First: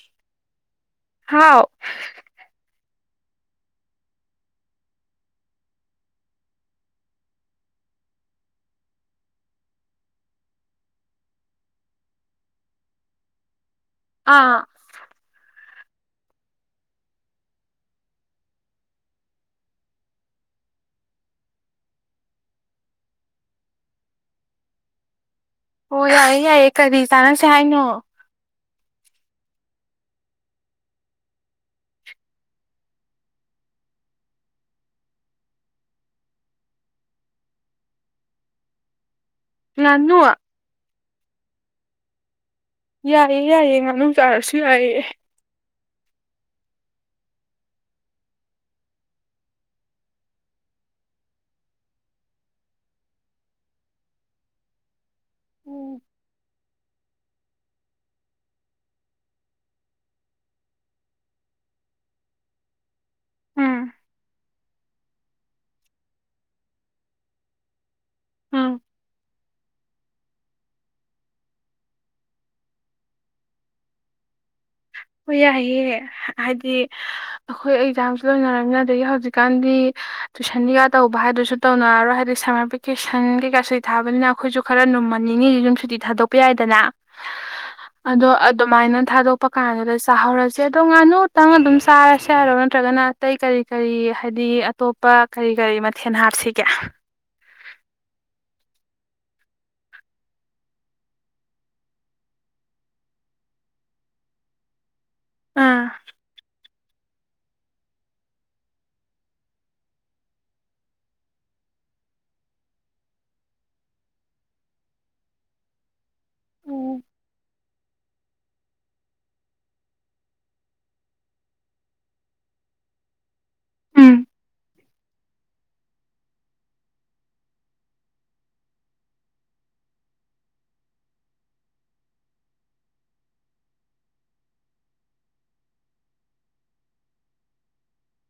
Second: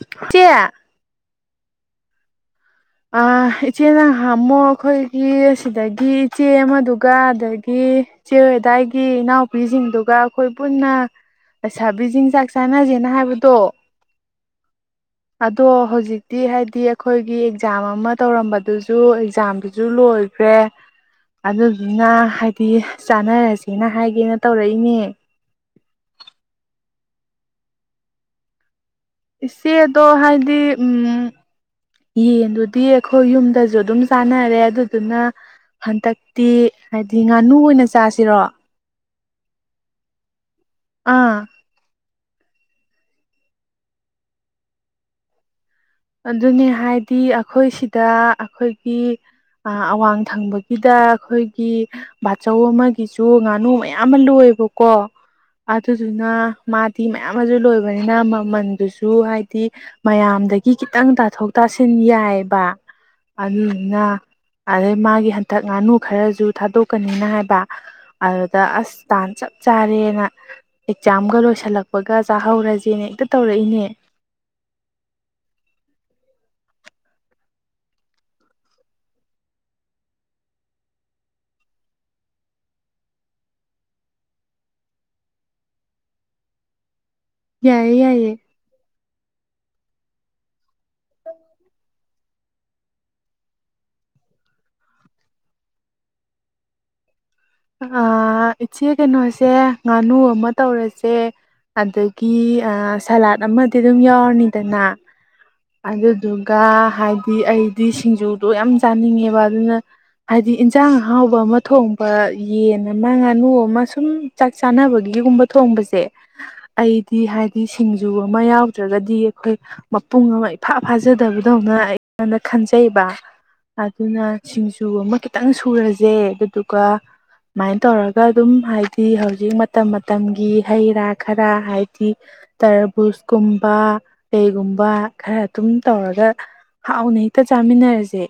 ꯏꯆꯦ ꯍꯥꯎ ꯏꯆꯦ ꯅꯥꯡ ꯍꯥꯝꯃꯣ ꯑꯩꯈꯣꯏꯒꯤ ꯑꯁꯤꯗꯒꯤ ꯏꯆꯦ ꯑꯃꯗꯨꯒ ꯑꯗꯒꯤ ꯏꯆꯦ ꯑꯗꯥꯏꯒꯤ ꯏꯅꯥꯎꯄꯤꯁꯤꯡꯗꯨꯒ ꯑꯩꯈꯣꯏ ꯄꯨꯟꯅ ꯂꯩꯁꯥꯕꯤ ꯆꯤꯟꯖꯥꯛ ꯆꯥꯅꯁꯦꯅ ꯍꯥꯏꯕꯗꯣ ꯑꯥ ꯑꯗꯣ ꯍꯧꯖꯤꯛꯇꯤ ꯍꯥꯏꯗꯤ ꯑꯩꯈꯣꯏꯒꯤ ꯑꯦꯛꯖꯥꯝ ꯑꯃ ꯇꯧꯔꯝꯕꯗꯨꯁꯨ ꯑꯦꯛꯖꯥꯝꯗꯨꯁꯨ ꯂꯣꯏꯈ꯭ꯔꯦ ꯑꯗꯨꯗꯨꯅ ꯍꯥꯏꯗꯤ ꯆꯥꯟꯅꯔꯁꯦꯅ ꯍꯥꯏꯒꯦꯅ ꯇꯧꯔꯛꯏꯅꯦ ꯑꯣ ꯌꯥꯏꯌꯦ ꯌꯥꯏꯌꯦ ꯀꯔꯤ ꯆꯥꯟꯅꯁꯦ ꯍꯥꯏꯅꯣ ꯏꯆꯦꯗꯣ ꯍꯥꯏꯗꯤ ꯎ ꯌꯦꯟꯗꯨꯗꯤ ꯑꯩꯈꯣꯏ ꯌꯨꯝꯗꯁꯨ ꯑꯗꯨꯝ ꯆꯥꯅꯔꯦ ꯑꯗꯨꯗꯨꯅ ꯍꯟꯗꯛꯇꯤ ꯍꯥꯏꯕꯗꯤ ꯉꯥꯅꯨ ꯑꯣꯏꯅ ꯆꯥꯁꯤꯔꯣ ꯉꯅꯨ ꯑꯥ ꯌꯥꯏꯌꯦ ꯌꯥꯏꯌꯦ ꯉꯥꯅꯨ ꯆꯥꯔꯁꯨ ꯌꯥꯏꯑꯌꯦ ꯑꯗꯨꯅꯦ ꯍꯥꯏꯗꯤ ꯑꯩꯈꯣꯏ ꯁꯤꯗ ꯑꯩꯈꯣꯏꯒꯤ ꯑꯋꯥꯡ ꯊꯪꯕꯒꯤꯗ ꯑꯩꯈꯣꯏꯒꯤ ꯕꯥꯆꯧ ꯑꯃꯒꯤꯁꯨ ꯉꯥꯅꯨ ꯃꯌꯥꯝ ꯑꯃ ꯂꯣꯏꯌꯦꯕꯀꯣ ꯎꯝ ꯑꯗꯨꯗꯨꯅ ꯃꯥꯗꯤ ꯃꯌꯥꯝ ꯑꯃꯁ ꯂꯣꯏꯕꯅꯤꯅ ꯃꯃꯟꯗꯨꯁꯨ ꯍꯥꯏꯗꯤ ꯃꯌꯥꯝꯗꯒꯤ ꯒꯤ ꯈꯤꯇꯪ ꯇꯥꯊꯣꯛ ꯇꯥꯁꯤꯟ ꯌꯥꯏꯕ ꯑꯗꯨꯗꯨꯅ ꯑꯗꯩ ꯃꯥꯒꯤ ꯍꯟꯇꯛ ꯉꯥꯅꯨ ꯈꯔꯖ ꯊꯥꯗꯣꯛꯀꯅꯤꯅ ꯍꯥꯏꯕ ꯑꯗꯨꯗ ꯎꯝ ꯑꯁ ꯇꯥꯟ ꯆꯞ ꯆꯥꯔꯦꯅ ꯑꯦꯛꯖꯥꯝꯒ ꯂꯣꯏꯁꯤꯜꯂꯛꯄꯒ ꯆꯥꯍꯧꯔꯁꯦꯅ ꯍꯦꯛꯇ ꯇꯧꯔꯛꯏꯅꯦ ꯍꯣꯏ ꯌꯥꯏꯌꯦ ꯍꯥꯏꯗꯤ ꯑꯩꯈꯣꯏ ꯑꯦꯛꯖꯥꯝꯁꯨ ꯂꯣꯏꯅꯔꯕꯅꯤꯅ ꯑꯗꯒꯤ ꯍꯧꯖꯤꯛꯀꯥꯟꯗꯤ ꯇꯨꯏꯁꯟ ꯀꯩꯀꯥ ꯇꯧꯕ ꯍꯥꯏꯗꯨꯁꯨ ꯇꯧꯅꯔꯔꯣꯏ ꯍꯥꯏꯗꯤ ꯁꯝꯃꯔ ꯚꯦꯀꯦꯁꯟ ꯀꯩꯀꯥꯁꯨ ꯊꯥꯕꯅꯤꯅ ꯑꯩꯈꯣꯏꯁꯨ ꯈꯔ ꯅꯨꯝꯃꯟꯅꯤꯡꯉꯤꯗꯤ ꯌꯨꯝ ꯁꯨꯇꯤ ꯊꯥꯗꯣꯛꯄ ꯌꯥꯏꯗꯅ ꯌꯥꯏꯌꯦ ꯑꯗꯣ ꯌꯥꯏꯌꯦ ꯑꯗꯨꯃꯥꯏꯅ ꯊꯥꯗꯣ ꯀꯥꯟꯗꯨꯗꯥ ꯆꯥ ꯍꯧꯔ꯭ꯁꯦ ꯆꯦ ꯗꯣ ꯉꯥꯅꯨ ꯇꯪ ꯑꯗꯨꯝ ꯆꯥꯔꯁꯦ ꯍꯥꯏꯔꯣ ꯅꯠꯇ꯭ꯔꯒꯅ ꯑꯇꯩ ꯀꯔꯤ ꯀꯔꯤ ꯍꯥꯏꯗꯤ ꯑꯇꯣꯞꯄ ꯀꯔꯤ ꯀꯔꯤ ꯃꯊꯦꯜ ꯍꯥꯞꯁꯤꯒꯦ ꯏꯆꯦ ꯀꯩꯅꯣꯁꯦ ꯉꯥꯅꯨ ꯑꯃ ꯇꯧꯔꯁꯦ ꯑꯗꯒꯤ ꯁꯂꯥꯠ ꯑꯃꯗꯤ ꯑꯗꯨꯝ ꯌꯥꯎꯔꯅꯤꯗꯅ ꯑꯥ ꯑꯗꯨꯗꯨꯒ ꯍꯥꯏꯗꯤ ꯑꯩꯗꯤ ꯁꯤꯡꯖꯨꯗꯣ ꯌꯥꯝ ꯆꯥꯅꯤꯡꯉꯦꯕ ꯑꯗꯨꯅ ꯍꯥꯏꯗꯤ ꯏꯟꯁꯥꯡ ꯑꯥꯎꯕ ꯑꯃ ꯊꯣꯡꯕ ꯌꯦꯟ ꯑꯃ ꯉꯥꯅꯨ ꯑꯃ ꯁꯨꯝ ꯆꯥꯛ ꯆꯥꯅꯕꯒꯤꯒꯨꯝꯕ ꯊꯣꯡꯕꯁꯦ ꯎꯝ ꯑꯩꯗꯤ ꯍꯥꯏꯗꯤ ꯁꯤꯡꯖꯨ ꯑꯃ ꯌꯥꯎꯗ꯭ꯔꯒꯗꯤ ꯑꯩꯈꯣꯏ ꯃꯄꯨꯡ ꯑꯃ ꯏꯐꯥ ꯐꯥꯖꯗꯕꯗꯧꯅ ꯑꯩꯉꯣꯟꯗ ꯈꯟꯖꯩꯕ ꯑꯗꯨꯅ ꯎꯝ ꯁꯤꯡꯖꯨ ꯑꯃ ꯈꯤꯇꯪ ꯁꯨꯔꯁꯦ ꯑꯗꯨꯗꯨꯒ ꯁꯨꯃꯥꯏꯅ ꯇꯧꯔꯒ ꯑꯗꯨꯝ ꯍꯥꯏꯗꯤ ꯍꯧꯖꯤꯛ ꯃꯇꯝ ꯃꯇꯝꯒꯤ ꯍꯩ ꯔꯥ ꯈꯔ ꯍꯥꯏꯗꯤ ꯇꯔꯕꯨꯁꯀꯨꯝꯕ ꯀꯩꯒꯨꯝꯕ ꯈꯔ ꯑꯗꯨꯝ ꯇꯧꯔꯒ ꯍꯥꯎꯅ ꯍꯦꯛꯇ ꯆꯥꯃꯤꯟꯅꯔꯁꯦ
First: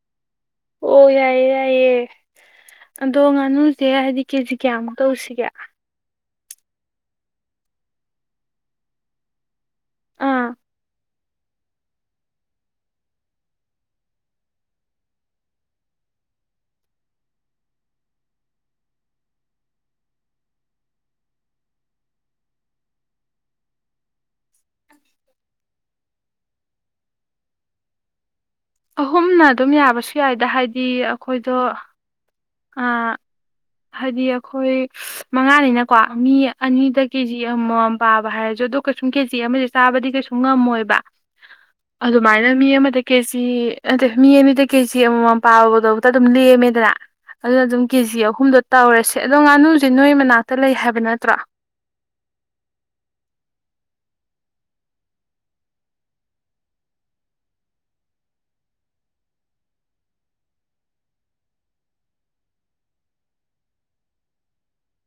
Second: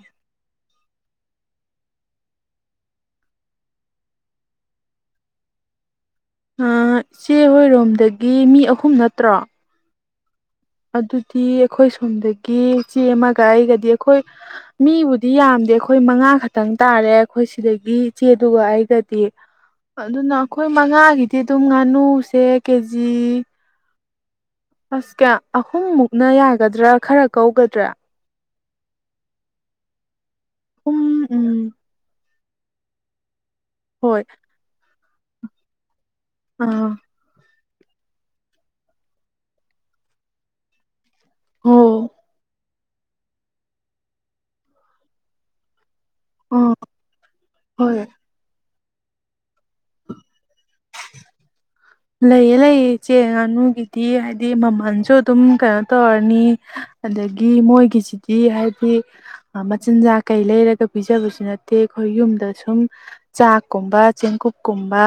ꯑꯣ ꯌꯥꯏꯌꯦ ꯌꯥꯏꯌꯦ ꯑꯗꯣ ꯉꯥꯅꯨꯁꯦ ꯍꯥꯏꯗꯤ ꯀꯦꯖꯤ ꯀꯌꯥꯃꯨꯛ ꯇꯧꯁꯤꯒꯦ ꯏꯆꯦ ꯍꯣꯏꯔꯣꯝꯗꯒꯤ ꯃꯤ ꯑꯍꯨꯝ ꯅꯠꯇ꯭ꯔꯣ ꯑꯥ ꯑꯗꯨꯗꯤ ꯑꯩꯈꯣꯏ ꯁꯣꯝꯗꯒꯤ ꯆꯦ ꯑꯃꯒ ꯑꯩꯒꯗꯤ ꯑꯩꯈꯣꯏ ꯃꯤꯕꯨꯗꯤ ꯌꯥꯝꯗꯦ ꯑꯩꯈꯣꯏ ꯃꯉꯥ ꯈꯛꯇꯪ ꯇꯥꯔꯦ ꯑꯩꯈꯣꯏ ꯁꯤꯗꯒꯤ ꯆꯦꯗꯨꯒ ꯑꯩꯒꯗꯤ ꯑꯗꯨꯅ ꯑꯩꯈꯣꯏ ꯃꯉꯥꯒꯤꯗꯤ ꯑꯗꯨꯝ ꯉꯥꯅꯨꯁꯦ ꯀꯦꯖꯤ ꯑꯁ ꯀꯌꯥ ꯑꯍꯨꯝ ꯃꯨꯛꯅ ꯌꯥꯒꯗ꯭ꯔꯥ ꯈꯔ ꯀꯧꯒꯗ꯭ꯔꯥ ꯑꯍꯨꯝꯅ ꯑꯗꯨꯝ ꯌꯥꯕꯁꯨ ꯌꯥꯏꯗ ꯍꯥꯏꯗꯤ ꯎꯝ ꯑꯩꯈꯣꯏꯗꯣ ꯎꯝ ꯑ ꯍꯣꯏ ꯍꯥꯏꯗꯤ ꯑꯩꯈꯣꯏ ꯃꯉꯥꯅꯤꯅ ꯀꯣ ꯃꯤ ꯑꯥ ꯑꯅꯤꯗ ꯀꯦꯖꯤ ꯌꯥꯝ ꯃꯣ ꯌꯥꯝ ꯄꯥꯕ ꯍꯥꯏꯔꯁꯨ ꯑꯗꯣ ꯀꯩꯁꯨꯝ ꯀꯦꯖꯤ ꯑꯃꯗꯤ ꯆꯥꯕꯗꯤ ꯀꯩꯁꯨ ꯉꯝꯃꯣꯏꯕ ꯑꯣ ꯑꯗ ꯃꯅꯃ ꯃ ꯀꯦꯖꯤ ꯑꯗ ꯃꯤ ꯑꯅꯤꯗ ꯀꯦꯖꯤ ꯑꯃꯃꯝ ꯄꯥꯕꯗꯣ ꯑꯗꯨꯝ ꯑꯥ ꯂꯦꯝꯃꯦꯗꯅ ꯑꯗꯨꯅ ꯑꯗꯨꯝ ꯍꯣꯏ ꯀꯦꯖꯤ ꯌꯥꯧ ꯇꯧꯔꯁꯦ ꯑꯗꯣ ꯉꯥꯅꯨꯁꯦ ꯅꯣꯏ ꯃꯅꯥꯛꯇ ꯂꯩ ꯍꯥꯏꯕ ꯅꯠꯇ꯭ꯔꯣ ꯂꯩꯌꯦ ꯂꯩꯌꯦ ꯏꯆꯦ ꯉꯥꯅꯨꯒꯤꯗꯤ ꯍꯥꯏꯗꯤ ꯃꯃꯜꯁꯨ ꯑꯗꯨꯝ ꯀꯩꯅꯣ ꯇꯧꯔꯅꯤ ꯑꯗꯒꯤ ꯃꯣꯏꯒꯤꯁꯤꯗꯤ ꯍꯥꯏꯗꯤ ꯃꯆꯤꯟꯖꯥꯛ ꯀꯩ ꯂꯩꯔꯒ ꯄꯤꯖꯕꯁꯨ ꯅꯠꯇꯦ ꯑꯩꯈꯣꯏ ꯌꯨꯝꯗ ꯁꯨꯝ ꯆꯥꯛꯀꯨꯝꯕ ꯆꯦꯡꯀꯨꯞꯀꯨꯝꯕ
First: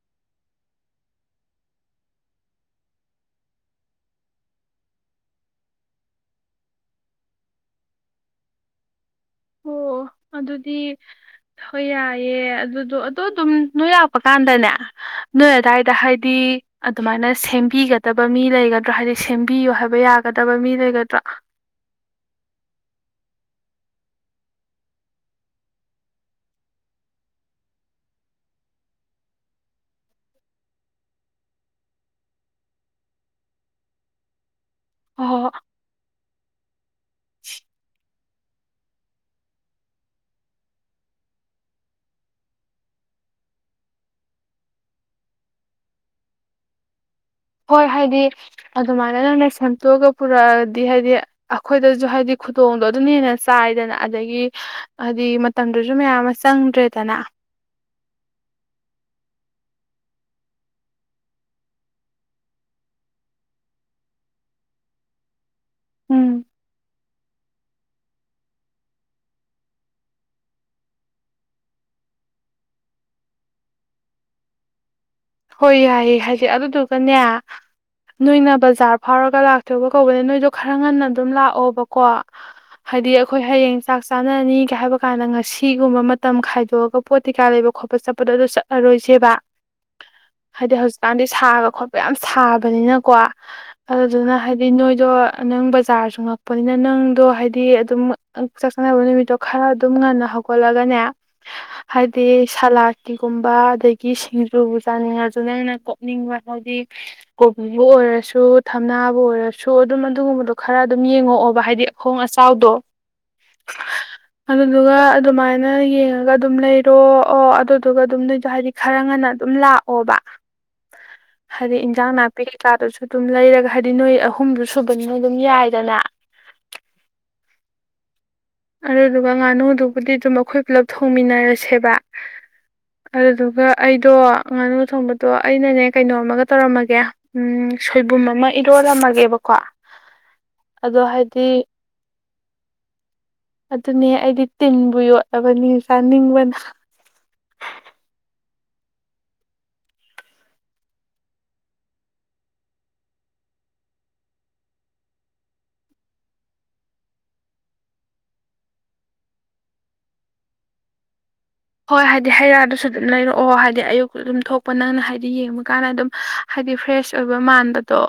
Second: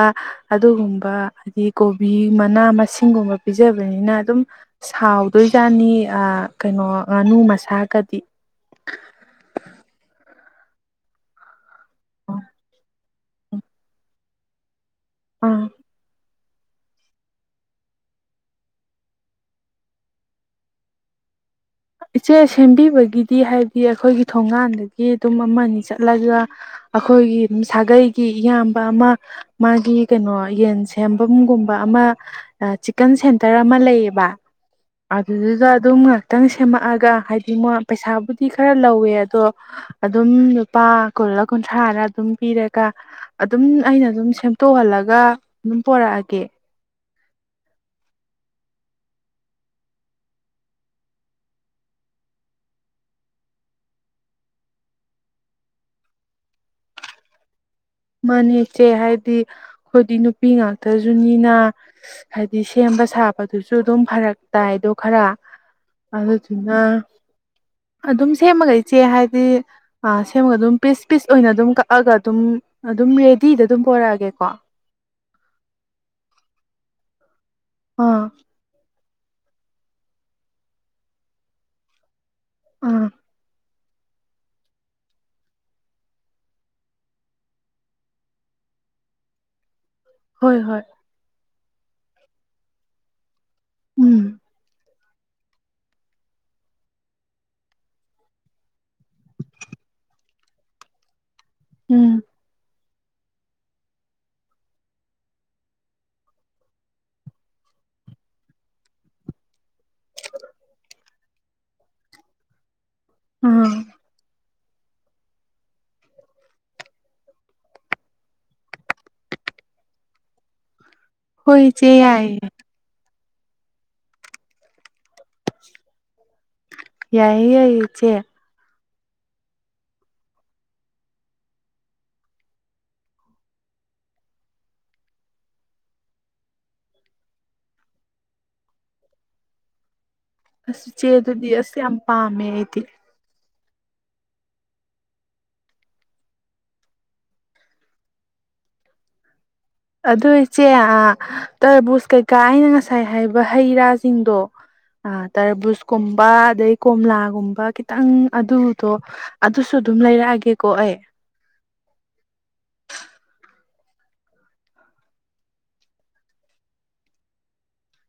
ꯑꯗꯨꯒꯨꯝꯕ ꯍꯥꯏꯗꯤ ꯀꯣꯕꯤ ꯃꯅꯥ ꯃꯁꯤꯡꯒꯨꯝꯕ ꯄꯤꯖꯕꯅꯤꯅ ꯑꯗꯨꯝ ꯍꯥꯎꯗꯣꯏꯖꯅꯤ ꯀꯩ ꯉꯥꯅꯨ ꯃꯁꯥꯒꯗꯤ ꯑꯣ ꯑꯗꯨꯗꯤ ꯍꯣꯏ ꯌꯥꯏꯑꯦ ꯑꯗꯨꯗꯣ ꯑꯗꯨꯗ ꯑꯗꯨꯝ ꯅꯣꯏ ꯂꯥꯛꯄ ꯀꯥꯟꯗꯅꯦ ꯑꯥ ꯅꯣꯏꯦꯗꯥꯥꯏꯗ ꯍꯥꯏꯗꯤ ꯑꯗꯨꯃꯥꯏꯅ ꯁꯦꯝꯕꯤꯒꯗꯕ ꯃꯤ ꯂꯩꯒꯗ꯭ꯔꯥ ꯍꯥꯏꯗꯤ ꯁꯦꯝꯕꯤꯌꯨ ꯍꯥꯏꯕ ꯌꯥꯒꯗꯕ ꯃꯤ ꯂꯩꯒꯗ꯭ꯔꯥ ꯁꯦ ꯁꯦꯝꯕꯤꯕꯒꯤꯗꯤ ꯍꯥꯏꯕꯗꯤ ꯑꯩꯈꯣꯏꯒꯤ ꯊꯣꯡꯒꯥꯟꯗꯒꯤ ꯑꯗꯨꯝ ꯑꯃ ꯑꯅꯤ ꯆꯠꯂꯒ ꯑꯩꯈꯣꯏꯒꯤ ꯁꯥꯒꯩꯒꯤ ꯏꯌꯥꯝꯕ ꯑꯃ ꯃꯥꯒꯤ ꯀꯩꯅꯣ ꯌꯦꯟ ꯁꯦꯝꯐꯝꯒꯨꯝꯕ ꯑꯃ ꯆꯤꯀꯟ ꯁꯦꯟꯇꯔ ꯑꯃ ꯂꯩꯌꯦꯕ ꯍꯣꯏ ꯍꯣꯏ ꯑꯗꯨꯗꯤ ꯑꯗꯨꯒ ꯇꯪ ꯁꯦꯝꯃꯛꯑꯒ ꯍꯥꯏꯗꯤ ꯃ ꯄꯩꯁꯥꯕꯨꯗꯤ ꯈꯔ ꯂꯧꯋꯦ ꯑꯗꯣ ꯑꯗꯨꯝ ꯂꯨꯄꯥ ꯀꯨꯜꯂꯥ ꯀꯨꯟꯊ꯭ꯔꯥꯔ ꯑꯗꯨꯝ ꯄꯤꯔꯒ ꯑꯗꯨꯝ ꯑꯩꯅ ꯑꯗꯨꯝ ꯁꯦꯝꯗꯣꯛꯍꯜꯂꯒ ꯑꯗꯨꯝ ꯄꯣꯔꯛꯑꯒꯦ ꯍꯣꯏ ꯍꯥꯏꯗꯤ ꯑꯗꯨꯃꯥꯏꯅ ꯅꯪꯅ ꯁꯦꯝꯇꯣꯛꯑꯒ ꯄꯨꯔꯛꯑꯗꯤ ꯍꯥꯏꯗꯤ ꯑꯩꯈꯣꯏꯗꯁꯨ ꯍꯥꯏꯗꯤ ꯈꯨꯗꯣꯡꯗꯣ ꯑꯗꯨꯝ ꯍꯦꯟꯅ ꯆꯥꯏꯗꯅ ꯑꯗꯒꯤ ꯍꯥꯏꯗꯤ ꯃꯇꯝꯗꯨꯁꯨ ꯃꯌꯥꯝ ꯑꯃ ꯆꯪꯗ꯭ꯔꯦꯗꯅ ꯃꯅꯦꯦꯛꯁꯦ ꯍꯥꯏꯗꯤ ꯑꯩꯈꯣꯏꯗꯤ ꯅꯨꯄꯤ ꯉꯥꯛꯇꯁꯨꯅꯤꯅ ꯍꯥꯏꯕꯗꯤ ꯁꯦꯝꯕ ꯁꯥꯕꯗꯨꯁꯨ ꯑꯗꯨꯝ ꯐꯔꯛ ꯇꯥꯏꯗꯣ ꯈꯔ ꯑ ꯎꯝ ꯁꯤꯅ ꯑꯗꯨꯝ ꯁꯦꯝꯃꯒ ꯏꯆꯦ ꯍꯥꯏꯗꯤ ꯁꯦꯝꯃꯒ ꯑꯗꯨꯝ ꯄꯤꯁ ꯄꯤꯁ ꯑꯣꯏꯅ ꯑꯗꯨꯝ ꯀꯛꯑꯒ ꯑꯗꯨꯝ ꯑꯗꯨꯝ ꯔꯦꯗꯤꯗ ꯑꯗꯨꯝ ꯄꯔꯛꯑꯒꯦꯀꯣ ꯍꯣꯏ ꯌꯥꯏꯌꯦ ꯍꯥꯏꯗꯤꯦ ꯑꯗꯨꯗꯨꯒꯅꯦ ꯑꯥ ꯅꯣꯏꯅ ꯕꯖꯔ ꯐꯥꯎꯔꯒ ꯂꯥꯛꯆꯒ ꯀꯧꯕꯅꯦ ꯅꯣꯏꯗꯣ ꯈꯔ ꯉꯟꯅ ꯑꯗꯨꯝ ꯂꯥꯛꯑꯣꯕꯀꯣ ꯑꯥ ꯍꯥꯏꯗꯤ ꯑꯩꯈꯣꯏ ꯍꯌꯦꯡ ꯆꯥꯛ ꯆꯥꯅꯔꯅꯤꯒ ꯍꯥꯏꯕ ꯀꯥꯟꯗ ꯉꯁꯤꯒꯨꯝꯕ ꯃꯇꯝ ꯈꯥꯏꯗꯣꯛꯑꯒ ꯄꯣꯠ ꯀꯩꯀꯥ ꯂꯩꯕ ꯈꯣꯠꯄ ꯆꯠꯄꯗꯣ ꯑꯗꯨ ꯆꯠꯂꯔꯣꯏꯁꯦꯕ ꯍꯣꯏ ꯍꯥꯏꯗꯤ ꯍꯣꯏ ꯍꯧꯖꯤꯛꯀꯥꯟꯗꯤ ꯁꯥꯒ ꯈꯣꯠꯄ ꯌꯥꯝ ꯁꯥꯕꯅꯤꯅꯀꯣ ꯎꯝ ꯑꯗꯨꯗꯨꯅ ꯍꯥꯏꯗꯤ ꯅꯣꯏ ꯑꯗꯣ ꯅꯪ ꯕꯖꯥꯔꯁꯨ ꯉꯛꯄꯅꯤꯅ ꯅꯪꯗꯣ ꯍꯥꯏꯗꯤ ꯑꯗꯨꯝ ꯆꯥꯛ ꯆꯥꯅꯕ ꯅꯨꯃꯤꯠꯇꯣ ꯈꯔ ꯑꯗꯨꯝ ꯉꯟꯅ ꯍꯧꯒꯠꯂꯒꯅꯦ ꯎꯝ ꯍꯥꯏꯗꯤ ꯁꯂꯥꯠ ꯇꯤꯒꯨꯝꯕ ꯑꯗꯒꯤ ꯁꯤ ꯆꯥꯅꯤꯡꯉꯁꯨ ꯅꯪꯅ ꯀꯣꯛꯅꯤꯡꯕ ꯍꯥꯏꯗꯤ ꯀꯣꯕꯤꯕꯨ ꯑꯣꯏꯔꯁꯨ ꯊꯝꯅꯥꯕꯨ ꯑꯣꯏꯔꯁꯨ ꯁꯣ ꯑꯗꯨꯝ ꯑꯗꯨꯒꯨꯝꯕꯗꯣ ꯈꯔ ꯑꯗꯨꯝ ꯌꯦꯡꯉꯛꯑꯣ ꯍꯥꯏꯗꯤ ꯑꯈꯣꯡ ꯑꯆꯥꯎꯗꯣ ꯑꯥ ꯑꯗꯨꯗꯨꯒ ꯑꯗꯨꯃꯥꯏꯅ ꯌꯦꯡꯉꯒ ꯑꯗꯨꯝ ꯂꯩꯔꯣ ꯑꯣ ꯑꯗꯨꯗꯨꯒ ꯑꯗꯨꯝ ꯅꯗꯣ ꯍꯥꯏꯗꯤ ꯈꯔ ꯉꯟꯅ ꯑꯗꯨꯝ ꯂꯥꯛ ꯑꯣꯕ ꯍꯣꯏ ꯍꯥꯏꯗꯤ ꯏꯆꯦ ꯏꯟꯖꯥꯡ ꯌꯥꯏꯌꯦ ꯅꯥꯄꯤꯒꯤ ꯂꯥꯗꯁꯨ ꯑꯗꯨꯝ ꯂꯩꯔꯒ ꯍꯥꯏꯗꯤ ꯅꯣꯏ ꯑꯍꯨꯝꯗꯨ ꯁꯨꯕꯅꯤ ꯅꯣꯏ ꯑꯗꯨꯝ ꯌꯥꯏꯗꯅ ꯌꯥꯏ ꯌꯥꯆꯦ ꯑꯗꯨꯗꯨꯒ ꯉꯥꯅꯨꯗꯨꯕꯨꯗꯤ ꯑꯗꯨꯝ ꯑꯩꯈꯣꯏ ꯄꯨꯂꯞ ꯊꯣꯡꯃꯤꯟꯅꯔꯁꯦꯕ ꯑꯗꯨꯗꯨꯒ ꯑꯩꯗꯣ ꯉꯥꯅꯨ ꯊꯣꯡꯕꯗꯣ ꯑꯩꯅꯅꯦ ꯀꯩꯅꯣꯝꯃꯒ ꯇꯧꯔꯝꯃꯒꯦ ꯁꯣꯏꯕꯨꯝ ꯑꯃ ꯏꯔꯣꯜꯂꯝꯝꯃꯒꯦꯕꯀꯣ ꯑꯁ ꯆꯦ ꯑꯗꯨꯗꯤ ꯑꯁ ꯌꯥꯝ ꯄꯥꯝ ꯃꯃꯦꯗꯤ ꯑꯗꯨꯅꯦ ꯑꯩꯗꯤ ꯇꯤꯟꯕꯨ ꯌꯣꯠꯂꯕꯅꯤ ꯆꯥꯅꯤꯡꯕꯅ ꯑꯗꯨ ꯏꯆꯦ ꯇꯔꯕꯨꯖ ꯀꯩꯀꯥ ꯑꯩꯅ ꯉꯁꯥꯏ ꯍꯥꯏꯕ ꯍꯩ ꯔꯥꯁꯤꯡꯗꯣ ꯇꯔꯕꯨꯖꯀꯨꯝꯕ ꯑꯗꯩ ꯀꯣꯝꯂꯥꯒꯨꯝꯕ ꯈꯤꯇꯪ ꯑꯗꯨꯗꯣ ꯑꯗꯨꯁꯨ ꯑꯗꯨꯝ ꯂꯩꯔꯛꯑꯒꯦꯀꯣ ꯑꯩ ꯍꯣꯏ ꯍꯥꯏꯗꯤ ꯍꯩ ꯔꯥꯗꯨꯁꯨ ꯑꯗꯨꯝ ꯂꯩꯔꯛꯑꯣ ꯍꯥꯏꯗꯤ ꯑꯌꯨꯛ ꯑꯗꯨꯝ ꯊꯣꯛꯄ ꯅꯪꯅ ꯍꯥꯏꯗꯤ ꯌꯦꯡꯕ ꯀꯥꯟꯗ ꯑꯗꯨꯝ ꯍꯥꯏꯗꯤ ꯐ꯭ꯔꯦꯁ ꯑꯣꯏꯕ ꯃꯥꯟꯕꯗꯣ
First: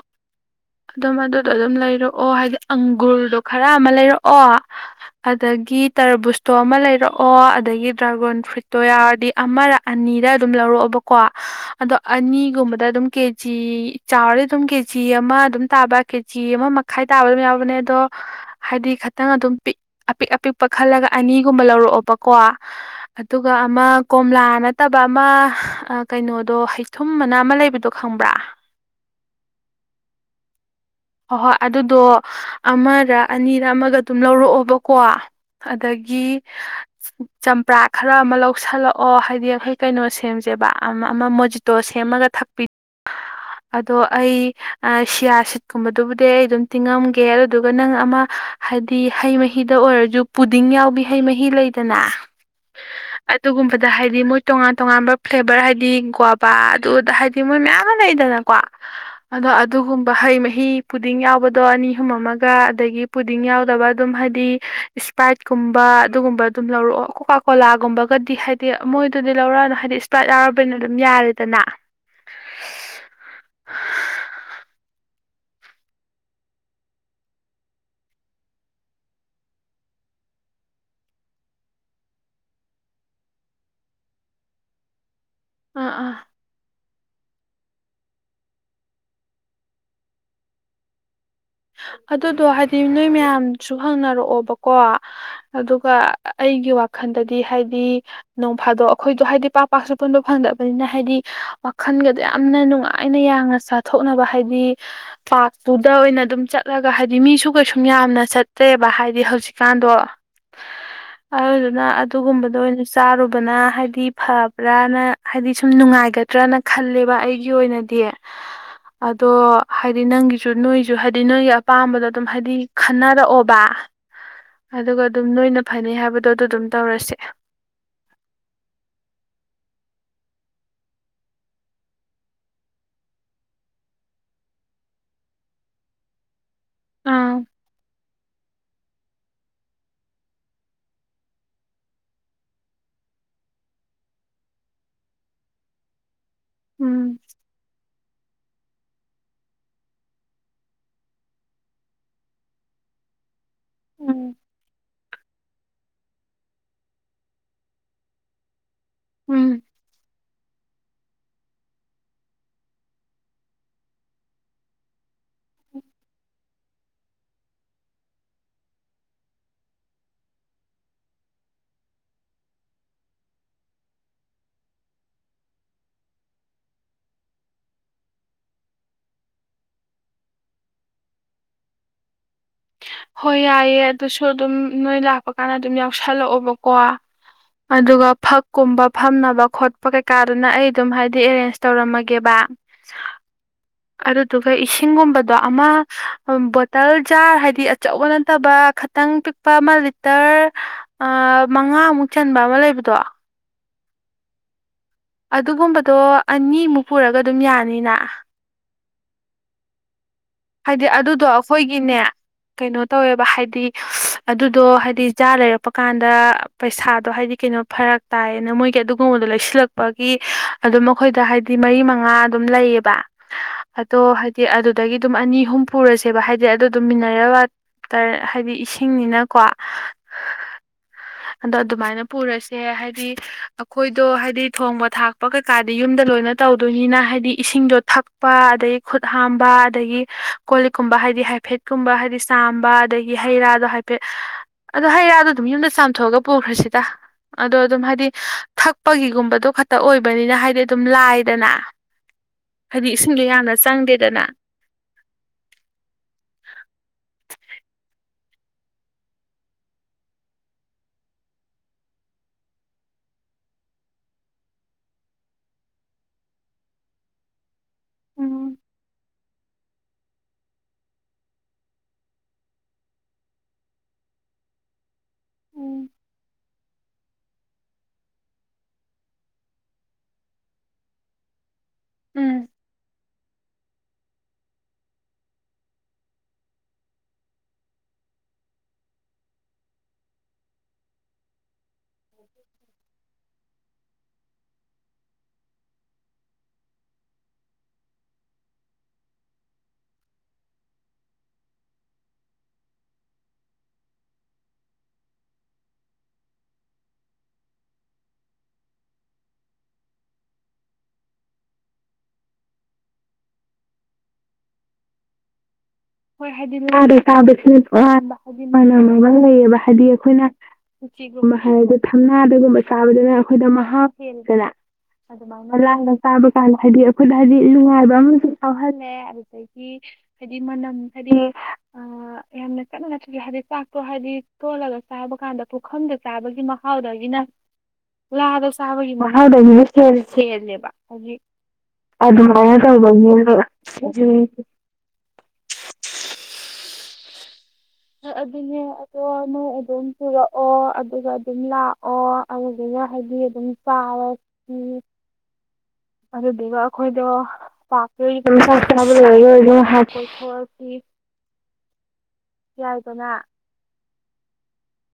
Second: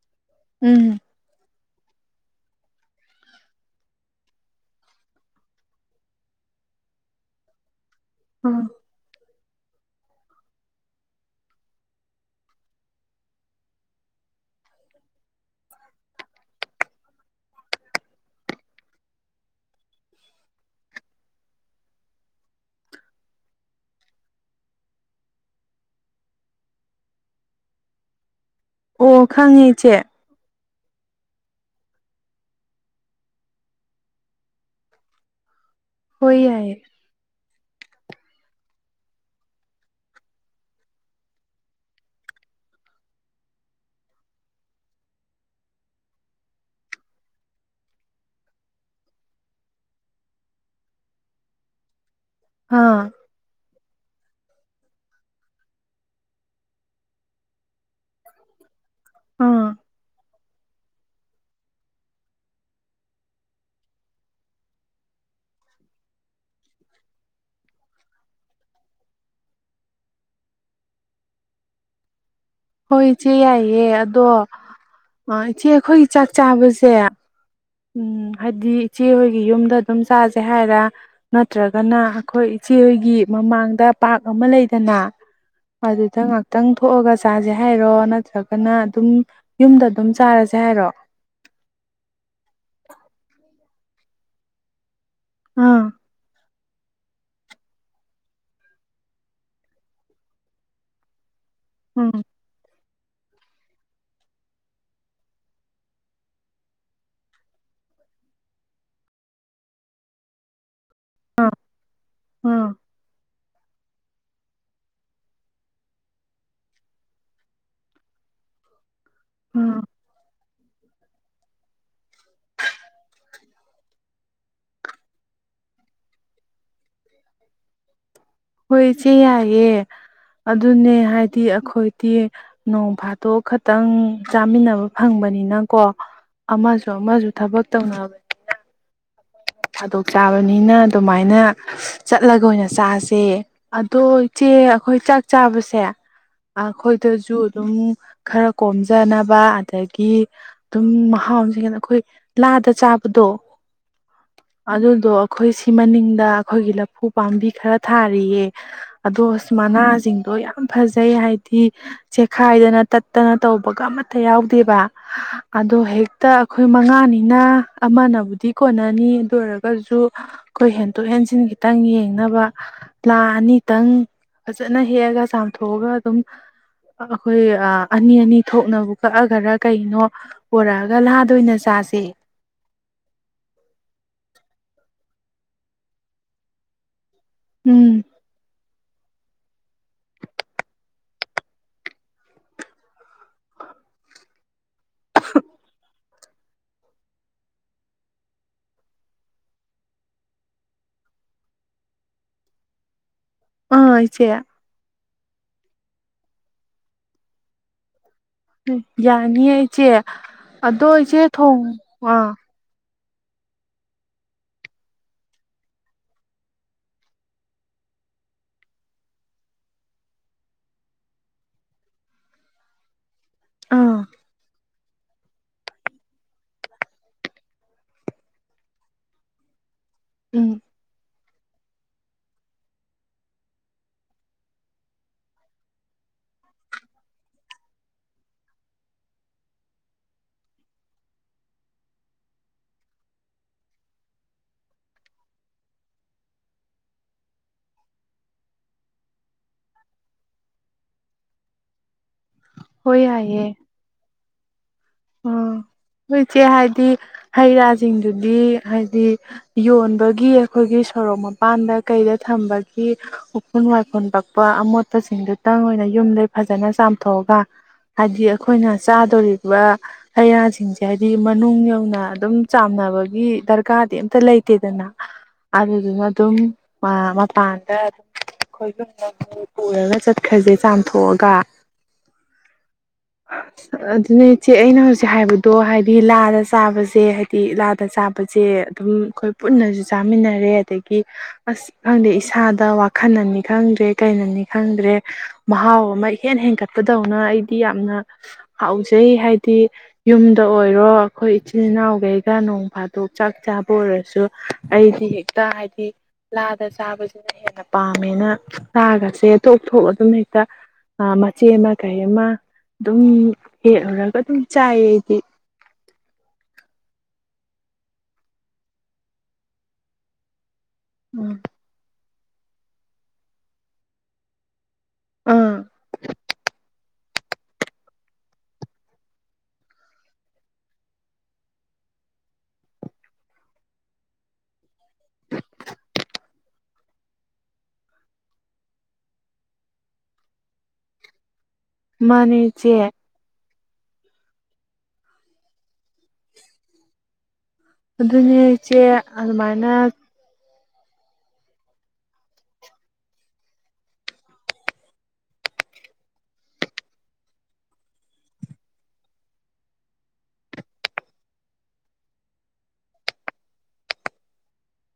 ꯎꯝ ꯑꯗꯣ ꯃꯗꯨ ꯑꯗꯨꯝ ꯂꯩꯔꯛꯑꯣ ꯍꯥꯏꯗꯤ ꯑꯪꯒꯨꯔꯗꯣ ꯈꯔ ꯑꯃ ꯂꯩꯔꯛꯑꯣ ꯑꯗꯒꯤ ꯇꯔꯕꯨꯁꯇꯣ ꯑꯃ ꯂꯩꯔꯛꯑꯣ ꯑꯗꯒꯤ ꯗ꯭ꯔꯥꯒꯣꯟ ꯐ꯭ꯔꯤꯇꯣꯌꯥꯔꯗꯤ ꯑꯃꯔꯥ ꯑꯅꯤꯔꯥ ꯑꯗꯨꯝ ꯂꯧꯔꯛꯑꯣꯕꯀꯣ ꯑꯗꯣ ꯑꯅꯤꯒꯨꯝꯕꯗ ꯑꯗꯨꯝ ꯀꯦꯖꯤ ꯆꯥꯎꯔꯗꯤ ꯑꯗꯨꯝ ꯀꯦꯖꯤ ꯑꯃ ꯑꯗꯨꯝ ꯇꯥꯕ ꯀꯦꯖꯤ ꯑꯃ ꯃꯈꯥꯏ ꯇꯥꯕ ꯑꯗꯨꯝ ꯌꯥꯎꯕꯅꯦ ꯑꯗꯣ ꯍꯥꯏꯗꯤ ꯈꯤꯇꯪ ꯑꯗꯨꯝ ꯄꯤꯛ ꯑꯄꯤꯛ ꯑꯄꯤꯛꯄ ꯈꯜꯂꯒ ꯑꯅꯤꯒꯨꯝꯕ ꯂꯧꯔꯛꯑꯣꯕꯀꯣ ꯑꯗꯨꯒ ꯑꯃ ꯀꯣꯝꯂꯥ ꯅꯠꯇꯕ ꯑꯃ ꯀꯩꯅꯣꯗꯣ ꯍꯩꯊꯨꯝ ꯃꯅ ꯑꯃ ꯂꯩꯕꯗꯣ ꯈꯪꯕ꯭ꯔꯥ ꯑꯣ ꯈꯪꯉꯤ ꯏꯆꯦ ꯍꯣꯏ ꯍꯣꯏ ꯑꯗꯨꯗꯣ ꯑꯃꯔꯥ ꯑꯅꯤꯔꯥ ꯑꯃꯒ ꯑꯗꯨꯝ ꯂꯧꯔꯛꯑꯣꯕꯀꯣ ꯍꯣꯏ ꯑꯗꯒꯤ ꯌꯥꯏꯌꯦ ꯆꯝꯄ꯭ꯔꯥ ꯈꯔ ꯑꯃ ꯂꯧꯁꯜꯂꯛꯑꯣ ꯍꯥꯏꯗꯤ ꯑꯩꯈꯣꯏ ꯀꯩꯅꯣ ꯁꯦꯝꯁꯦꯕ ꯑꯃ ꯑꯃ ꯃꯣꯖꯤꯇꯣ ꯁꯦꯝꯃꯒ ꯊꯛꯄꯤ ꯑꯗꯣ ꯑꯩ ꯁꯤꯌꯥꯁꯤ ꯀꯨꯝꯕꯗꯨꯕꯨꯗꯤ ꯑꯩ ꯑꯗꯨꯝ ꯇꯤꯡꯉꯝꯒꯦ ꯑꯗꯨꯗꯨꯒ ꯅꯪ ꯑꯃ ꯍꯥꯏꯗꯤ ꯍꯩ ꯃꯍꯤꯗ ꯑꯣꯏꯔꯁꯨ ꯄꯨꯗꯤꯡ ꯌꯥꯎꯕꯤ ꯍꯩ ꯃꯍꯤ ꯂꯩꯗꯅ ꯍꯥꯥ ꯕꯗ ꯍꯥꯏꯗꯤ ꯃꯣꯏ ꯇꯣꯉꯥꯟ ꯇꯣꯉꯥꯟꯕ ꯐ꯭ꯂꯦꯕꯔ ꯍꯥꯏꯗꯤ ꯒ꯭ꯋꯥꯕꯥ ꯑꯗꯨꯗ ꯍꯥꯏꯗꯤ ꯃꯣꯏ ꯃꯌꯥꯝ ꯑꯃ ꯂꯩꯗꯅꯀꯣ ꯑꯗꯣ ꯑꯥ ꯑꯗꯨꯒꯨꯝꯕ ꯍꯩ ꯃꯍꯤ ꯍꯤ ꯄꯨꯗꯤꯡ ꯌꯥꯎꯕꯗꯣ ꯑꯅꯤ ꯑꯍꯨꯝ ꯑꯃꯒ ꯑꯗꯒꯤ ꯄꯨꯗꯤꯡ ꯌꯥꯎꯗꯕ ꯑꯗꯨꯝ ꯍꯥꯏꯗꯤ ꯏꯁꯄ꯭ꯔꯥꯏꯠꯀꯨꯝꯕ ꯑꯗꯨꯒꯨꯝꯕ ꯑꯗꯨꯝ ꯂꯧꯔꯛꯑꯣ ꯀꯣꯀꯥ ꯀꯣꯂꯥꯒꯨꯝꯕꯒꯗꯤ ꯍꯥꯏꯗꯤ ꯃꯣꯏꯗꯨꯗꯤ ꯂꯧꯔꯛꯑꯅꯨ ꯍꯥꯏꯗꯤ ꯏꯁꯄ꯭ꯔꯥꯏꯠ ꯌꯥꯎꯔꯕꯅꯤꯅ ꯑꯗꯨꯝ ꯌꯥꯔꯦꯗꯅ ꯍꯣꯏ ꯏꯆꯦ ꯌꯥꯏꯌꯦ ꯑꯗꯣ ꯏꯆꯦ ꯑꯈꯣꯏꯒꯤ ꯆꯥꯛ ꯆꯥꯕꯁꯦ ꯎꯝ ꯍꯥꯏꯗꯤ ꯏꯆꯦꯍꯣꯏꯒꯤ ꯌꯨꯝꯗ ꯑꯗꯨꯝ ꯆꯥꯁꯩ ꯍꯥꯏꯔ ꯅꯠꯇ꯭ꯔꯒꯅ ꯑꯩꯈꯣꯏ ꯏꯆꯦꯍꯣꯏꯒꯤ ꯃꯃꯥꯡꯗ ꯄꯥꯔꯛ ꯑꯃ ꯂꯩꯗꯅ ꯑꯥ ꯑꯥ ꯑꯗꯨꯗ ꯉꯥꯛꯇꯪ ꯊꯣꯛꯑꯒ ꯆꯥꯁꯦ ꯍꯥꯏꯔꯣ ꯅꯠꯇ꯭ꯔꯒꯅ ꯑꯗꯨꯝ ꯌꯨꯝꯗ ꯑꯗꯨꯝ ꯆꯥꯔꯁꯦ ꯍꯥꯏꯔꯣ ꯑꯗꯨꯗꯣ ꯍꯥꯏꯗꯤ ꯅꯣꯏ ꯃꯌꯥꯝ ꯁꯨ ꯍꯪꯅꯔꯛꯑꯣꯕꯀꯣ ꯑꯥ ꯑꯗꯨꯒ ꯑꯩꯒꯤ ꯋꯥꯈꯜꯗꯗꯤ ꯍꯥꯏꯗꯤ ꯅꯣꯡ ꯐꯥꯗꯣꯛ ꯑꯩꯈꯣꯏꯗꯣ ꯍꯥꯏꯗꯤ ꯄꯥꯛ ꯄꯥꯛꯁꯨ ꯄꯨꯟꯕ ꯐꯪꯗꯕꯅꯤꯅ ꯍꯥꯏꯗꯤ ꯋꯥꯈꯜꯒꯗꯣ ꯑꯥ ꯌꯥꯝꯅ ꯅꯨꯡꯉꯥꯏ ꯑꯩꯅ ꯌꯥꯡꯅ ꯆꯥꯊꯣꯛꯅꯕ ꯍꯥꯏꯗꯤ ꯄꯥꯔꯛꯇꯨꯗ ꯑꯣꯏꯅ ꯑꯗꯨꯝ ꯆꯠꯂꯒ ꯍꯥꯏꯗꯤ ꯃꯤꯁꯨ ꯀꯩꯁꯨꯝ ꯌꯥꯝꯅ ꯆꯠꯇ꯭ꯔꯦꯕ ꯍꯥꯏꯗꯤ ꯍꯧꯖꯤꯛꯀꯥꯟꯗꯣ ꯑꯗꯨꯗꯨꯅ ꯑꯗꯨꯒꯨꯝꯕꯗ ꯑꯥ ꯑꯣꯏꯅ ꯆꯥꯔꯨꯕ ꯐꯕꯅ ꯍꯥꯏꯕꯗꯤ ꯐꯕ꯭ꯔꯅ ꯍꯥꯏꯗꯤ ꯁꯨꯝ ꯅꯨꯡꯉꯥꯏꯒꯗ꯭ꯔꯅ ꯈꯜꯂꯦꯕ ꯑꯩꯒꯤ ꯑꯣꯏꯅꯗꯤ ꯑꯗꯣ ꯑꯥ ꯍꯥꯏꯗꯤ ꯅꯪꯒꯤ ꯅꯣꯏꯁꯨꯨ ꯍꯥꯏ ꯍꯥꯏꯗꯤ ꯅꯣꯏꯒꯤ ꯑꯄꯥꯝꯕꯗꯣ ꯑꯗꯨꯝ ꯍꯥꯏꯗꯤ ꯈꯟꯅꯔꯛꯑꯣꯕ ꯑꯗꯨꯒ ꯑꯗꯨꯝ ꯅꯣꯏꯅ ꯐꯅꯩ ꯍꯥꯏꯕꯗꯣ ꯑꯗꯨ ꯑꯗꯨꯝ ꯇꯧꯔꯁꯦ ꯍꯣꯏ ꯏꯆꯦ ꯌꯥꯏꯌꯦ ꯑꯗꯨꯅꯦ ꯍꯥꯏꯗꯤ ꯑꯩꯈꯣꯏꯗꯤ ꯅꯣꯡ ꯐꯥꯗꯣꯛ ꯈꯇꯪ ꯆꯥꯃꯤꯟꯅꯕ ꯐꯪꯕꯅꯤꯅꯀꯣ ꯑꯃꯁꯨ ꯑꯃꯁꯨ ꯑꯥ ꯊꯕꯛ ꯇꯧꯅꯕꯅꯤꯅ ꯊꯥꯗꯣꯛ ꯆꯥꯕꯅꯤꯅ ꯑꯗꯨꯃꯥꯏꯅ ꯆꯠꯂꯒ ꯑꯣꯏꯅ ꯆꯥꯁꯦ ꯑꯗꯣ ꯏꯆꯦ ꯑꯩꯈꯣꯏ ꯆꯥꯛ ꯆꯥꯕꯁꯦ ꯎꯝ ꯑꯩꯈꯣꯏꯗꯁꯨ ꯑꯗꯨꯝ ꯈꯔ ꯀꯣꯝꯖꯅꯕ ꯑꯗꯒꯤ ꯑꯗꯨꯝ ꯃꯍꯥꯎꯁꯤꯡ ꯑꯩꯈꯣꯏ ꯂꯥꯗ ꯆꯥꯕꯗꯣ ꯎꯝ ꯑꯗꯨꯗꯣ ꯑꯩꯈꯣꯏ ꯁꯤ ꯃꯅꯤꯡ ꯗ ꯑꯩꯈꯣꯏꯒꯤ ꯂꯐꯨ ꯄꯥꯝꯕꯤ ꯈꯔ ꯊꯥꯔꯤꯌꯦ ꯑꯗꯣ ꯑ ꯎꯝ ꯃꯅꯥꯁꯤꯡꯗꯣ ꯌꯥꯝ ꯐꯖꯩ ꯍꯥꯏꯗꯤ ꯆꯦꯈꯥꯏꯗꯅ ꯇꯠꯇꯅ ꯇꯧꯕꯒ ꯑꯃꯠꯇ ꯌꯥꯎꯗꯦꯕ ꯑꯗꯣ ꯍꯦꯛꯇ ꯑꯩꯈꯣꯏ ꯃꯉꯥꯅꯤꯅ ꯑꯃꯅꯕꯨꯗꯤ ꯀꯣꯟꯅꯅꯤ ꯑꯗꯨ ꯑꯣꯏꯔꯒꯁꯨ ꯑꯩꯈꯣꯏ ꯍꯦꯟꯗꯣꯛ ꯍꯦꯟꯖꯤꯟ ꯈꯤꯇꯪ ꯌꯦꯡꯅꯕ ꯂꯥ ꯑꯅꯤꯇꯪ ꯐꯖꯅ ꯍꯦꯛꯑꯒ ꯆꯥꯝꯊꯣꯛꯑꯒ ꯑꯗꯨꯝ ꯑꯩꯈꯣꯏ ꯑꯅꯤ ꯑꯅꯤ ꯊꯣꯛꯅꯕꯨ ꯀꯛꯑꯒꯔ ꯀꯩꯅꯣ ꯄꯨꯔꯛꯑꯒ ꯂꯥꯗ ꯑ‌ꯣꯏꯅ ꯆꯥꯁꯦ ꯍꯣꯏ ꯌꯥꯏꯌꯦ ꯑꯗꯨꯁꯨ ꯑꯗꯨꯝ ꯅꯣꯏ ꯂꯥꯛꯄ ꯀꯥꯟꯗ ꯑꯗꯨꯝ ꯌꯥꯎꯁꯜꯂꯛꯑꯣꯕꯀꯣ ꯎꯝ ꯑꯗꯨꯒ ꯐꯛꯀꯨꯝꯕ ꯐꯝꯅꯕ ꯈꯣꯠꯄ ꯀꯩꯀꯥꯗꯨꯅ ꯑꯩ ꯑꯗꯨꯝ ꯍꯥꯏꯗꯤ ꯑꯦꯔꯦꯟꯖ ꯇꯧꯔꯝꯃꯒꯦꯕ ꯑꯗꯨꯗꯨ ꯑꯩꯈꯣꯏ ꯏꯁꯤꯡꯒꯨꯝꯕꯗꯣ ꯑꯃ ꯕꯣꯇꯜ ꯖꯥꯔ ꯍꯥꯏꯗꯤ ꯑꯆꯧꯕ ꯅꯠꯇꯕ ꯈꯤꯇꯪ ꯄꯤꯛꯄ ꯑꯃ ꯂꯤꯇꯔ ꯃꯉꯥꯃꯨꯛ ꯆꯟꯕ ꯑꯃ ꯂꯩꯕꯗꯣ ꯑꯥ ꯏꯆ‌ꯦ ꯑꯗꯨꯒꯨꯝꯕꯗꯣ ꯑꯅꯤꯃꯨꯛ ꯄꯨꯔꯒ ꯑꯗꯨꯝ ꯌꯥꯅꯤꯅ ꯌꯥꯅꯤꯌ‌ꯦ ꯏꯆ‌ꯦ ꯑꯗꯣ ꯍꯥꯏꯗꯤ ꯏꯆꯦ ꯑꯗꯨꯗꯣ ꯑꯩꯈꯣꯏꯒꯤꯅꯦ ꯊꯣꯡꯉ ꯑ ꯀꯩꯅꯣ ꯇꯧꯋꯦꯕ ꯍꯥꯏꯗꯤ ꯑꯗꯨꯗꯣ ꯍꯥꯏꯗꯤ ꯖꯥꯔ ꯂꯩꯔꯛꯄ ꯀꯥꯟꯗ ꯄꯩꯁꯥꯗꯣ ꯍꯥꯏꯗꯤ ꯀꯩꯅꯣ ꯐꯔꯛ ꯇꯥꯏꯌꯦꯅ ꯃꯣꯏꯒꯤ ꯑꯗꯨꯒꯨꯝꯕꯗꯣ ꯂꯩꯁꯤꯜꯂꯛꯄꯒꯤ ꯑꯗꯨꯝ ꯑꯩꯈꯣꯏꯗ ꯍꯥꯏꯗꯤ ꯃꯔꯤ ꯃꯉꯥ ꯑꯗꯨꯝ ꯂꯩꯌꯦꯕ ꯑꯥ ꯑꯗꯣ ꯍꯥꯏꯗꯤ ꯑꯗꯨ ꯇꯒꯤ ꯑꯗꯨꯝ ꯑꯅꯤ ꯑꯍꯨꯝ ꯄꯨꯔꯁꯦꯕ ꯍꯥꯏꯗꯤ ꯑꯗꯨ ꯑꯗꯨꯝ ꯃꯤꯅꯔ‌ꯦꯜ ꯋꯥꯇꯔ ꯍꯥꯏꯗꯤ ꯏꯁꯤꯡꯅꯤꯅꯀꯣ ꯎꯝ ꯑꯗꯣ ꯑꯗꯨꯃꯥꯏꯅ ꯄꯨꯔꯁꯦ ꯍꯥꯏꯗꯤ ꯑꯩꯈꯣꯏꯗꯣ ꯍꯥꯏꯗꯤ ꯊꯣꯡꯕ ꯊꯥꯛꯄ ꯀꯩꯀꯥꯗꯤ ꯌꯨꯝꯗ ꯂꯣꯏꯅ ꯇꯧꯗꯣꯏꯅꯤꯅ ꯍꯥꯏꯗꯤ ꯏꯁꯤꯡꯗꯣ ꯊꯛꯄ ꯑꯗꯒꯤ ꯈꯨꯠ ꯍꯥꯝꯕ ꯑꯗꯒꯤ ꯀꯣꯜ ꯂꯤꯛꯀꯨꯝꯕ ꯍꯥꯏꯗꯤ ꯍꯥꯏꯐꯦꯠꯀꯨꯝꯕ ꯍꯥꯏꯗꯤ ꯆꯥꯝꯕ ꯑꯗꯒꯤ ꯍꯩꯔꯥꯗꯣ ꯍꯥꯏꯐꯦꯠ ꯑꯗꯣ ꯍꯩꯔꯥꯗꯣ ꯑꯗꯨꯝ ꯌꯨꯝꯗ ꯄꯨꯊꯣꯛꯑꯒ ꯄꯨꯈ꯭ꯔꯁꯤꯗ ꯑꯗꯣ ꯑꯗꯨꯝ ꯍꯥꯏꯗꯤ ꯊꯛꯄꯒꯤꯒꯨꯝꯕꯗꯣ ꯈꯛꯇ ꯑꯣꯏꯕꯅꯤꯅ ꯍꯥꯏꯗꯤ ꯑꯗꯨꯝ ꯂꯥꯏꯗꯅ ꯍꯥꯏꯗꯤ ꯍꯣꯏ ꯏꯁꯤꯡꯗꯣ ꯌꯥꯏꯌꯦ ꯌꯥꯝꯅ ꯆꯪꯗꯦꯗꯅ ꯑꯣ ꯍ‌ꯣꯏ ꯏꯆꯦ ꯍꯥꯏꯗꯤ ꯍꯩ ꯔꯥꯁꯤꯡ ꯑꯗꯨꯒꯤ ꯍꯥꯏꯗꯤ ꯌꯣꯟꯕꯒꯤ ꯑꯩꯈꯣꯏꯒꯤ ꯁꯣꯔꯣꯛ ꯃꯄꯥꯟꯗ ꯀꯩꯗ ꯊꯝꯕꯒꯤ ꯎꯐꯨꯜ ꯋꯥꯏꯈꯨꯜ ꯄꯛꯄ ꯑꯃꯣꯠꯄꯁꯤꯡꯗꯨꯇꯪ ꯑꯣꯏꯅ ꯌꯨꯝꯗꯩ ꯐꯖꯅ ꯆꯥꯝꯊꯣꯛꯑꯒ ꯍꯥꯏꯗꯤ ꯎꯝ ꯑꯩꯈꯣꯏꯅ ꯆꯥꯗꯣꯔꯤꯕ ꯍꯩ ꯔꯥꯁꯤꯡꯁꯦ ꯍꯥꯏꯗꯤ ꯃꯅꯨꯡ ꯌꯧꯅ ꯑꯗꯨꯝ ꯆꯥꯝꯅꯕꯒꯤ ꯗꯔꯀꯥꯔꯗꯤ ꯑꯝꯇ ꯂꯩꯇꯦꯗꯅ ꯎꯝ ꯑꯗꯨꯗꯨꯅ ꯑꯗꯨꯝ ꯃꯄꯥꯟꯗ ꯑꯗꯨꯝ ꯈꯣꯏꯕꯨꯝꯅ ꯄꯨꯔꯒ ꯆꯠꯈ꯭ꯔꯁꯦ ꯆꯥꯝꯊꯣꯛꯑꯒ ꯎꯝ ꯑꯗꯨꯅ‌ꯦ ꯏꯆꯦ ꯑꯩꯅ ꯍꯧꯖꯤꯛ ꯍꯥꯏꯕꯗꯣ ꯍꯥꯏꯗꯤ ꯂꯥꯗ ꯆꯥꯕꯁꯦ ꯍꯥꯏꯗꯤ ꯂꯥꯗ ꯆꯥꯕꯁꯦ ꯑꯗꯨꯝ ꯑꯩꯈꯣꯏ ꯄꯨꯟꯅꯁꯨ ꯆꯥꯃꯤꯟꯅꯔꯦ ꯑꯗꯒꯤ ꯑꯁ ꯈꯪꯗꯦ ꯏꯁꯥꯗ ꯋꯥꯈꯜꯅꯅꯤ ꯈꯪꯗ꯭ꯔꯦ ꯀꯩꯅꯅꯤ ꯈꯪꯗ꯭ꯔꯦ ꯃꯍꯥꯎ ꯑꯃ ꯏꯍꯦꯟ ꯍꯦꯟꯒꯠꯄꯗꯧꯅ ꯑꯩꯗꯤ ꯌꯥꯝꯅ ꯍꯥꯎꯖꯩ ꯍꯥꯏꯗꯤ ꯍꯥꯏꯗꯤ ꯌꯨꯝꯗ ꯑꯣꯏꯔꯣ ꯑꯩꯈꯣꯏ ꯏꯆꯤꯜ ꯏꯅꯥꯎꯈꯩꯒ ꯅꯣꯡ ꯐꯥꯗꯣꯛ ꯆꯥꯛ ꯆꯥꯕ ꯑꯣꯏꯔꯁꯨ ꯑꯩꯗꯤ ꯍꯦꯛꯇ ꯍꯥꯏꯗꯤ ꯂꯥꯗ ꯆꯥꯕꯁꯤꯅ ꯍꯦꯟꯅ ꯄꯥꯝꯃꯦꯅ ꯆꯥꯛꯒꯁꯦ ꯇꯣꯞꯊꯣꯛ ꯑꯗꯨꯝ ꯍꯦꯛꯇ ꯃꯆꯦ ꯑꯃ ꯀꯩ ꯑꯃ ꯑꯗꯨꯝ ꯍꯦꯛꯂꯨꯔꯒ ꯆꯥꯏꯌ‌ꯦ ꯑꯩꯗꯤ ꯍꯣꯏ ꯍꯥꯏꯗꯤ ꯂꯥꯗ ꯆꯥꯕꯁꯤꯅ ꯇ‌ꯣꯉꯥꯟꯕ ꯍꯥꯏꯗꯤ ꯃꯅꯝ ꯑꯃ ꯂꯩꯌꯦꯕ ꯍꯥꯏꯗꯤ ꯑꯩꯈꯣꯏꯅ [unintelligible] ꯎꯝ ꯆꯤꯒꯨꯝꯃ ꯍꯥꯏ ꯊꯝ ꯉꯥ ꯑꯗꯨꯒꯒꯨꯝꯕ ꯆꯥꯕꯗꯨꯅ ꯑꯩꯈꯣꯏꯗ ꯃꯍꯥꯎ ꯍꯦꯟꯗꯅ ꯑꯥ ꯑꯗꯨꯃꯥꯏ ꯂꯥꯗ ꯆꯥꯕꯀꯥꯟ ꯍꯥꯏꯗꯤ ꯈꯨꯠ ꯍꯥꯏꯗꯤ ꯅꯨꯡꯉꯥꯏꯕ ꯑꯃꯁꯨ ꯌꯥꯎꯍꯜꯂꯦ ꯑꯗꯨꯗꯒꯤ ꯍꯥꯏꯗꯤ ꯃꯅꯝ ꯍꯥꯏꯗꯤ ꯑ ꯌꯥꯝꯅ ꯆꯠꯅ ꯅꯆ꯭ꯔ ꯍꯥꯏꯗꯤ ꯆꯥꯛꯇꯣ ꯍꯥꯏꯗꯤ ꯊꯣꯜꯂꯒ ꯆꯥꯕ ꯀꯥꯟꯗ ꯄꯨꯈꯝꯗ ꯆꯥꯕꯒꯤ ꯃꯍꯥꯎꯗꯒꯤꯅꯂꯥꯗ ꯆꯥꯕꯒꯤ ꯃꯍꯥꯎꯗꯒꯤꯅꯦꯜ ꯁꯦꯜꯂꯦꯕ ꯍꯥꯏꯗꯤ ꯑꯗ ꯃꯥꯅꯦ ꯃ ꯇ ꯏꯆꯦ ꯖ ꯑꯗꯨꯅꯦ ꯏꯆꯦ ꯑꯗꯣ ꯅꯣꯏ ꯑꯗꯨꯃꯥꯏꯅ ꯑꯗꯨꯝ ꯄꯨꯔꯛꯑꯣ ꯑꯗꯨꯒ ꯑꯗꯨꯝ ꯂꯥꯛꯑꯣ ꯑꯗꯨꯗꯨꯒ ꯍꯥꯏꯗꯤ ꯑꯗꯨꯝ ꯆꯥꯔꯁꯤ ꯑꯗꯨꯗꯨꯒ ꯑꯩꯈꯣꯏꯗꯣ ꯄꯥꯛꯄ ꯑꯗꯨꯝꯅꯕ ꯍꯥꯄꯣꯛꯊꯂꯁꯤ ꯌꯥꯏꯗꯅ